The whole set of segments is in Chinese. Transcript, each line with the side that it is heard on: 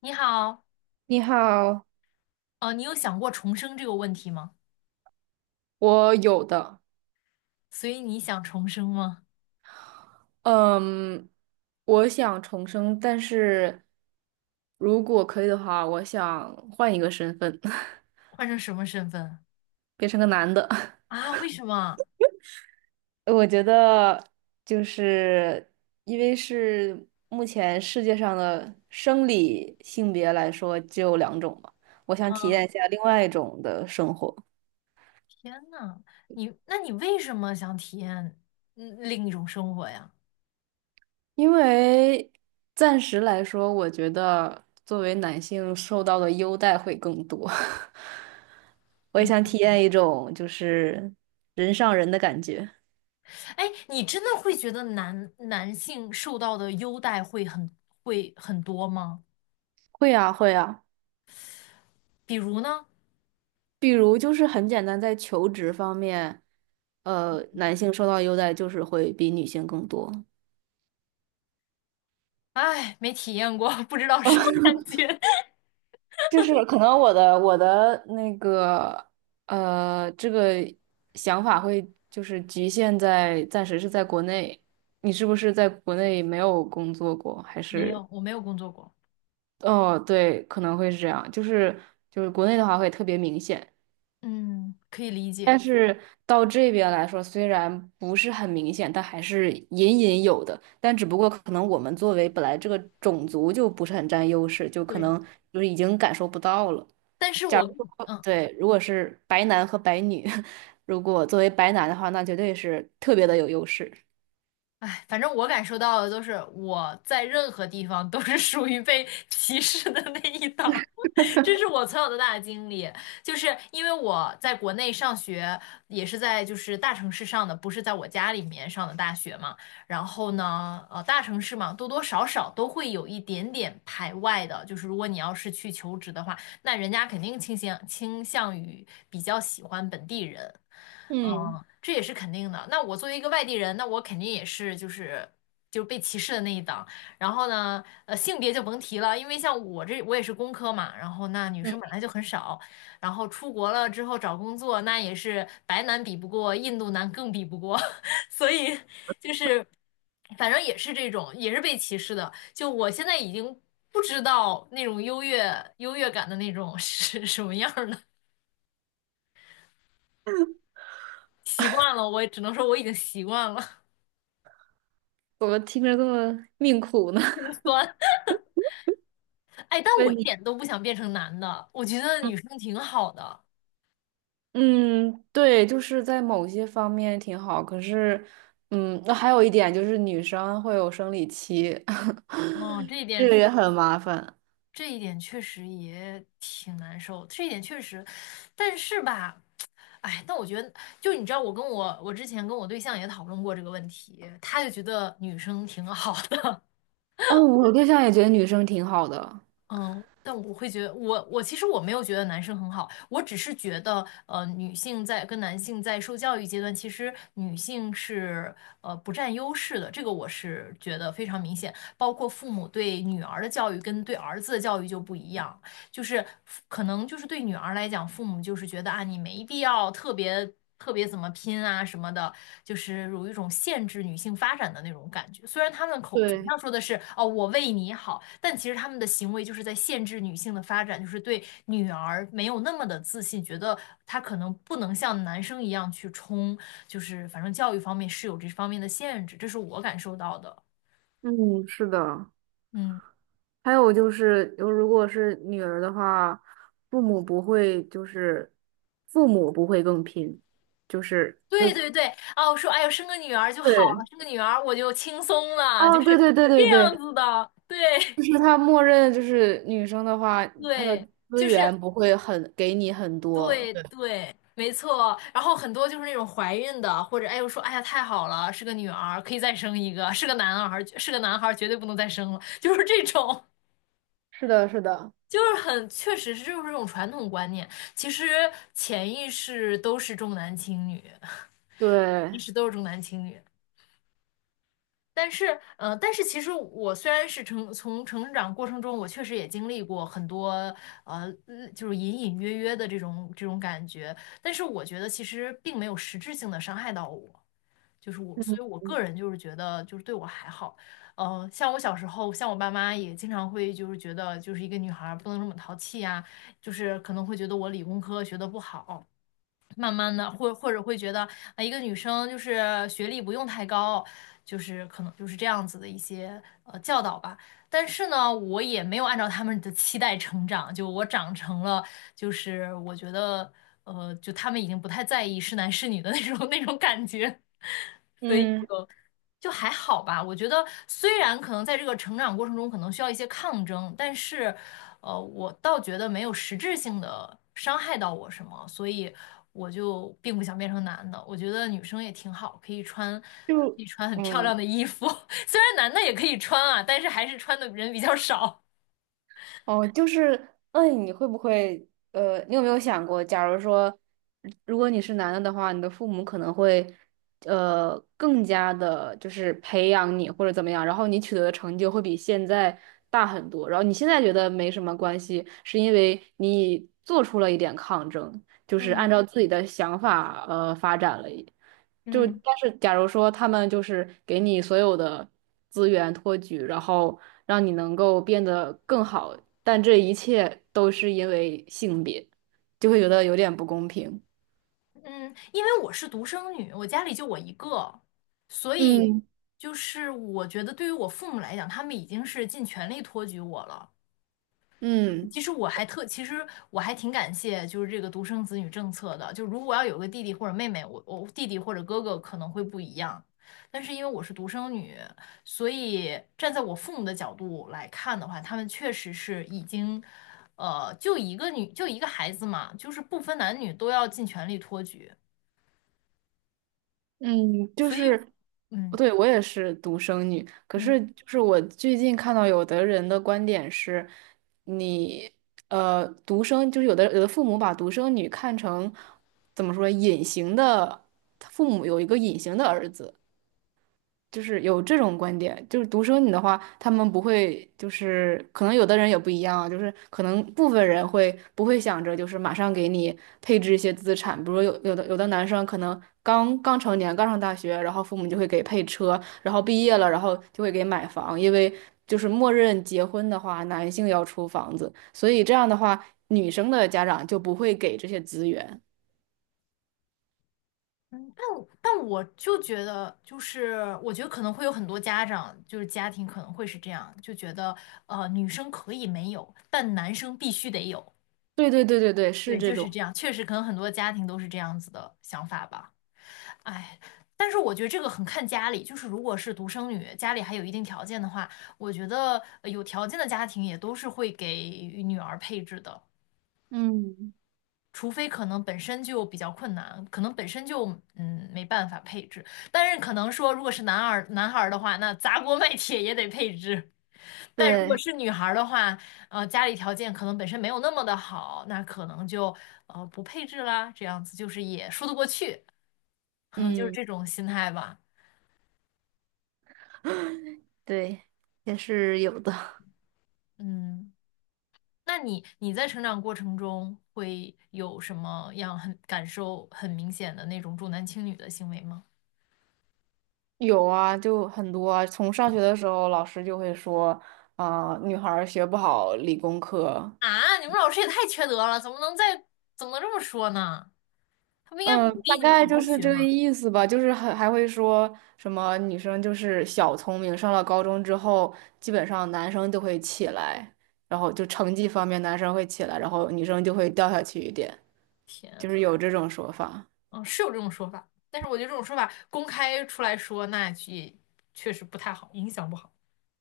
left: 你好，
right: 你好，
left: 你有想过重生这个问题吗？
right: 我有的。
left: 所以你想重生吗？
right: 嗯，我想重生，但是如果可以的话，我想换一个身份，
left: 换成什么身份
right: 变成个男的。
left: 啊？为什么？
right: 我觉得就是因为是目前世界上的生理性别来说只有两种嘛，我想体
left: 嗯，
right: 验一下另外一种的生活。
left: 天呐，那你为什么想体验另一种生活呀？
right: 因为暂时来说，我觉得作为男性受到的优待会更多。我也想
left: 嗯，
right: 体验一种人上人的感觉。
left: 哎，你真的会觉得男性受到的优待会很多吗？
right: 会啊，会啊，
left: 比如呢？
right: 比如就是很简单，在求职方面，男性受到优待就是会比女性更多。
left: 哎，没体验过，不知道什么 感觉。
right: 就是可能我的那个这个想法会就是局限在暂时是在国内。你是不是在国内没有工作过？还
left: 没
right: 是
left: 有，我没有工作过。
right: 哦，对，可能会是这样。就是国内的话会特别明显，
left: 嗯，可以理
right: 但
left: 解。
right: 是到这边来说，虽然不是很明显，但还是隐隐有的。但只不过可能我们作为本来这个种族就不是很占优势，就可
left: 对，
right: 能就是已经感受不到了。
left: 但是
right: 假
left: 我
right: 如
left: 跟你。
right: 说，对，如果是白男和白女，如果作为白男的话，那绝对是特别的有优势。
left: 哎，反正我感受到的都是我在任何地方都是属于被歧视的那一档，这是我从小到大的经历。就是因为我在国内上学，也是在就是大城市上的，不是在我家里面上的大学嘛。然后呢，大城市嘛，多多少少都会有一点点排外的。就是如果你要是去求职的话，那人家肯定倾向于比较喜欢本地人。嗯，
right: 嗯。
left: 这也是肯定的。那我作为一个外地人，那我肯定也是就是被歧视的那一档。然后呢，性别就甭提了，因为像我我也是工科嘛，然后那女
right: 嗯，
left: 生本来就很少，然后出国了之后找工作，那也是白男比不过，印度男更比不过，所以就是反正也是这种，也是被歧视的。就我现在已经不知道那种优越感的那种是什么样儿了，习惯了，我只能说我已经习惯了。
right: 怎么听着这么命苦呢？
left: 酸。哎，但 我
right: 问
left: 一
right: 你，
left: 点都不想变成男的，我觉得 女
right: 嗯。
left: 生挺好的。
right: 嗯，对，就是在某些方面挺好，可是，嗯，那还有一点就是女生会有生理期，
left: 哦，这一
right: 这
left: 点
right: 个
left: 是，
right: 也很麻烦。
left: 这一点确实也挺难受，这一点确实，但是吧，哎，但我觉得，就你知道，我之前跟我对象也讨论过这个问题，他就觉得女生挺好的，
right: 哦，我对象也觉得女生挺好的。
left: 嗯，但我会觉得，我其实我没有觉得男生很好，我只是觉得，女性在跟男性在受教育阶段，其实女性是不占优势的，这个我是觉得非常明显，包括父母对女儿的教育跟对儿子的教育就不一样。就是可能就是对女儿来讲，父母就是觉得啊，你没必要特别特别怎么拼啊什么的，就是有一种限制女性发展的那种感觉。虽然他们口嘴
right: 对，
left: 上说的是哦，我为你好，但其实他们的行为就是在限制女性的发展，就是对女儿没有那么的自信，觉得她可能不能像男生一样去冲，就是反正教育方面是有这方面的限制，这是我感受到的。
right: 嗯，是的。
left: 嗯。
right: 还有就是，有如果是女儿的话，父母不会就是父母不会更拼，就是
left: 对对对，哦，我说，哎呦，生个女儿就好
right: 对，
left: 了，生个女儿我就轻松了，就
right: 哦，对
left: 是
right: 对对
left: 这
right: 对
left: 样
right: 对，
left: 子的，对
right: 就是他默认就是女生的话，她的
left: 对，
right: 资
left: 就是
right: 源不会很给你很多。
left: 对
right: 对，
left: 对，没错。然后很多就是那种怀孕的，或者哎呦说，哎呀太好了，是个女儿，可以再生一个，是个男孩儿，是个男孩儿，绝对不能再生了，就是这种，
right: 是的，是的，
left: 就是很确实是就是这种传统观念，其实潜意识都是重男轻女，意
right: 对，
left: 识都是重男轻女。但是其实我虽然是从成长过程中，我确实也经历过很多，就是隐隐约约的这种感觉，但是我觉得其实并没有实质性的伤害到我，所以我个人就是觉得就是对我还好，像我小时候，像我爸妈也经常会就是觉得就是一个女孩儿不能这么淘气呀，就是可能会觉得我理工科学得不好，慢慢的，或者会觉得啊，一个女生就是学历不用太高，就是可能就是这样子的一些教导吧。但是呢，我也没有按照他们的期待成长，就我长成了，就是我觉得就他们已经不太在意是男是女的那种 那种感觉。所以。
right: 嗯，
left: 就还好吧。我觉得虽然可能在这个成长过程中可能需要一些抗争，但是，我倒觉得没有实质性的伤害到我什么，所以我就并不想变成男的。我觉得女生也挺好，可以穿，可
right: 就
left: 以穿很漂
right: 嗯。
left: 亮的衣服，虽然男的也可以穿啊，但是还是穿的人比较少。
right: 哦，就是，嗯，你会不会，呃，你有没有想过，假如说，如果你是男的的话，你的父母可能会，更加的，就是培养你或者怎么样，然后你取得的成就会比现在大很多，然后你现在觉得没什么关系，是因为你做出了一点抗争，就是按
left: 嗯
right: 照自己的想法，发展了。就
left: 嗯
right: 但是假如说他们就是给你所有的资源托举，然后让你能够变得更好，但这一切都是因为性别，就会觉得有点不公平。
left: 嗯，因为我是独生女，我家里就我一个，所以
right: 嗯。
left: 就是我觉得对于我父母来讲，他们已经是尽全力托举我了。
right: 嗯。
left: 其实我还挺感谢，就是这个独生子女政策的。就如果要有个弟弟或者妹妹，我弟弟或者哥哥可能会不一样，但是因为我是独生女，所以站在我父母的角度来看的话，他们确实是已经，就一个孩子嘛，就是不分男女都要尽全力托举。
right: 嗯，就
left: 所以，
right: 是，
left: 嗯。
right: 对，我也是独生女，可是就是我最近看到有的人的观点是，你独生就是有的父母把独生女看成怎么说隐形的，父母有一个隐形的儿子，就是有这种观点，就是独生女的话，他们不会，就是可能有的人也不一样啊，就是可能部分人会不会想着就是马上给你配置一些资产，比如有的男生可能刚刚成年，刚上大学，然后父母就会给配车，然后毕业了，然后就会给买房，因为就是默认结婚的话，男性要出房子，所以这样的话，女生的家长就不会给这些资源。
left: 但我就觉得，就是我觉得可能会有很多家长，就是家庭可能会是这样，就觉得女生可以没有，但男生必须得有。
right: 对对对对对，是
left: 对，
right: 这
left: 就是
right: 种。
left: 这样，确实可能很多家庭都是这样子的想法吧。哎，但是我觉得这个很看家里，就是如果是独生女，家里还有一定条件的话，我觉得有条件的家庭也都是会给女儿配置的。
right: 嗯，
left: 除非可能本身就比较困难，可能本身就没办法配置，但是可能说如果是男孩儿的话，那砸锅卖铁也得配置。但如果
right: 对，
left: 是女孩儿的话，家里条件可能本身没有那么的好，那可能就不配置啦，这样子就是也说得过去，可能就是
right: 嗯。
left: 这种心态吧。
right: 对，也是有的。
left: 嗯，那你在成长过程中会有什么样很感受很明显的那种重男轻女的行为吗？
right: 有啊，就很多啊。从上学的时候，老师就会说，啊、女孩儿学不好理工科。
left: 啊，你们老师也太缺德了，怎么能这么说呢？他不应该鼓
right: 嗯，大
left: 励你们
right: 概
left: 好
right: 就
left: 好
right: 是
left: 学
right: 这个
left: 吗？
right: 意思吧。就是还会说什么女生就是小聪明，上了高中之后，基本上男生就会起来，然后就成绩方面男生会起来，然后女生就会掉下去一点，
left: 天
right: 就
left: 呐，
right: 是有这种说法。
left: 嗯，是有这种说法，但是我觉得这种说法公开出来说，那也确实不太好，影响不好，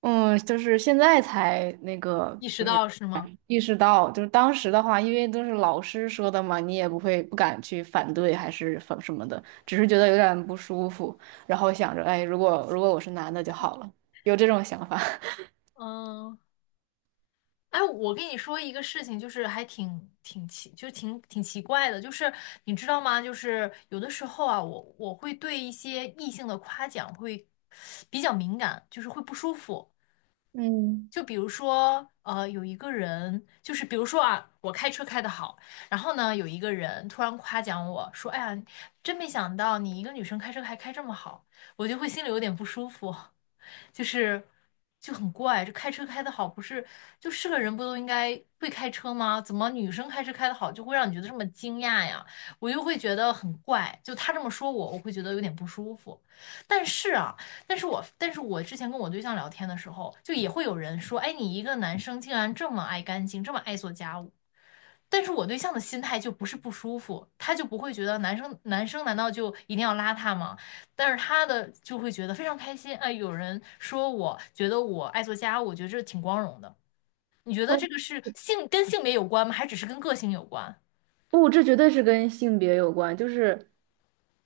right: 嗯，就是现在才那个，
left: 意识
right: 就是
left: 到是吗？
right: 意识到，就是当时的话，因为都是老师说的嘛，你也不会不敢去反对，还是反什么的，只是觉得有点不舒服，然后想着，哎，如果我是男的就好了，有这种想法。
left: 嗯，哎，我跟你说一个事情，就是还挺挺奇，就挺奇怪的，就是你知道吗？就是有的时候啊，我会对一些异性的夸奖会比较敏感，就是会不舒服。
right: 嗯，
left: 就比如说，有一个人，就是比如说啊，我开车开得好，然后呢，有一个人突然夸奖我说："哎呀，真没想到你一个女生开车还开这么好。"我就会心里有点不舒服。就是就很怪，这开车开得好不是就是个人不都应该会开车吗？怎么女生开车开得好就会让你觉得这么惊讶呀？我就会觉得很怪，就他这么说我，我会觉得有点不舒服。但是啊，但是我之前跟我对象聊天的时候，就也会有人说，哎，你一个男生竟然这么爱干净，这么爱做家务。但是我对象的心态就不是不舒服，他就不会觉得男生难道就一定要邋遢吗？但是他的就会觉得非常开心，哎，有人说我觉得我爱做家务，我觉得这挺光荣的。你觉得
right: 哦，
left: 这个是性跟性别有关吗？还只是跟个性有关？
right: 不，这绝对是跟性别有关，就是，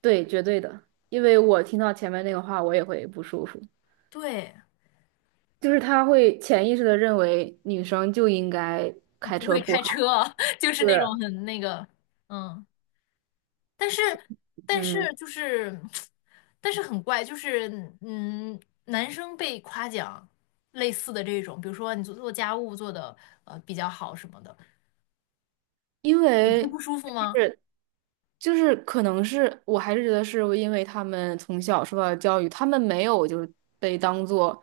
right: 对，绝对的，因为我听到前面那个话，我也会不舒服，
left: 对，
right: 就是他会潜意识的认为女生就应该
left: 啊
right: 开
left: 不
right: 车
left: 会
right: 不
left: 开车，
right: 好，
left: 就是那种
right: 是。
left: 很那个，嗯。但是但
right: 嗯，
left: 是就是，但是很怪，就是嗯，男生被夸奖类似的这种，比如说你做家务做的比较好什么的，
right: 因
left: 你会
right: 为
left: 不舒服吗？
right: 是可能是我还是觉得是因为他们从小受到的教育，他们没有就是被当做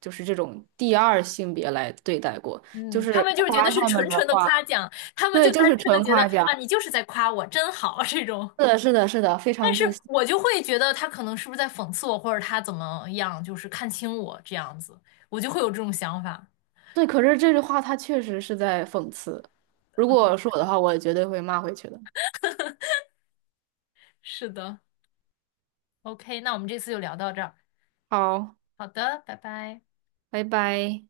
right: 就是这种第二性别来对待过，就
left: 嗯，他
right: 是
left: 们就是觉得
right: 夸
left: 是
right: 他们
left: 纯
right: 的
left: 纯的夸
right: 话，
left: 奖，他们
right: 对，
left: 就单
right: 就是
left: 纯的
right: 纯
left: 觉得
right: 夸
left: 啊，
right: 奖，
left: 你就是在夸我，真好这种。
right: 是的，是的，是的，非
left: 但
right: 常
left: 是
right: 自信。
left: 我就会觉得他可能是不是在讽刺我，或者他怎么样，就是看清我这样子，我就会有这种想法。
right: 对，可是这句话他确实是在讽刺。如果是我的话，我也绝对会骂回去的。
left: 是的，OK，那我们这次就聊到这儿。
right: 好，
left: 好的，拜拜。
right: 拜拜。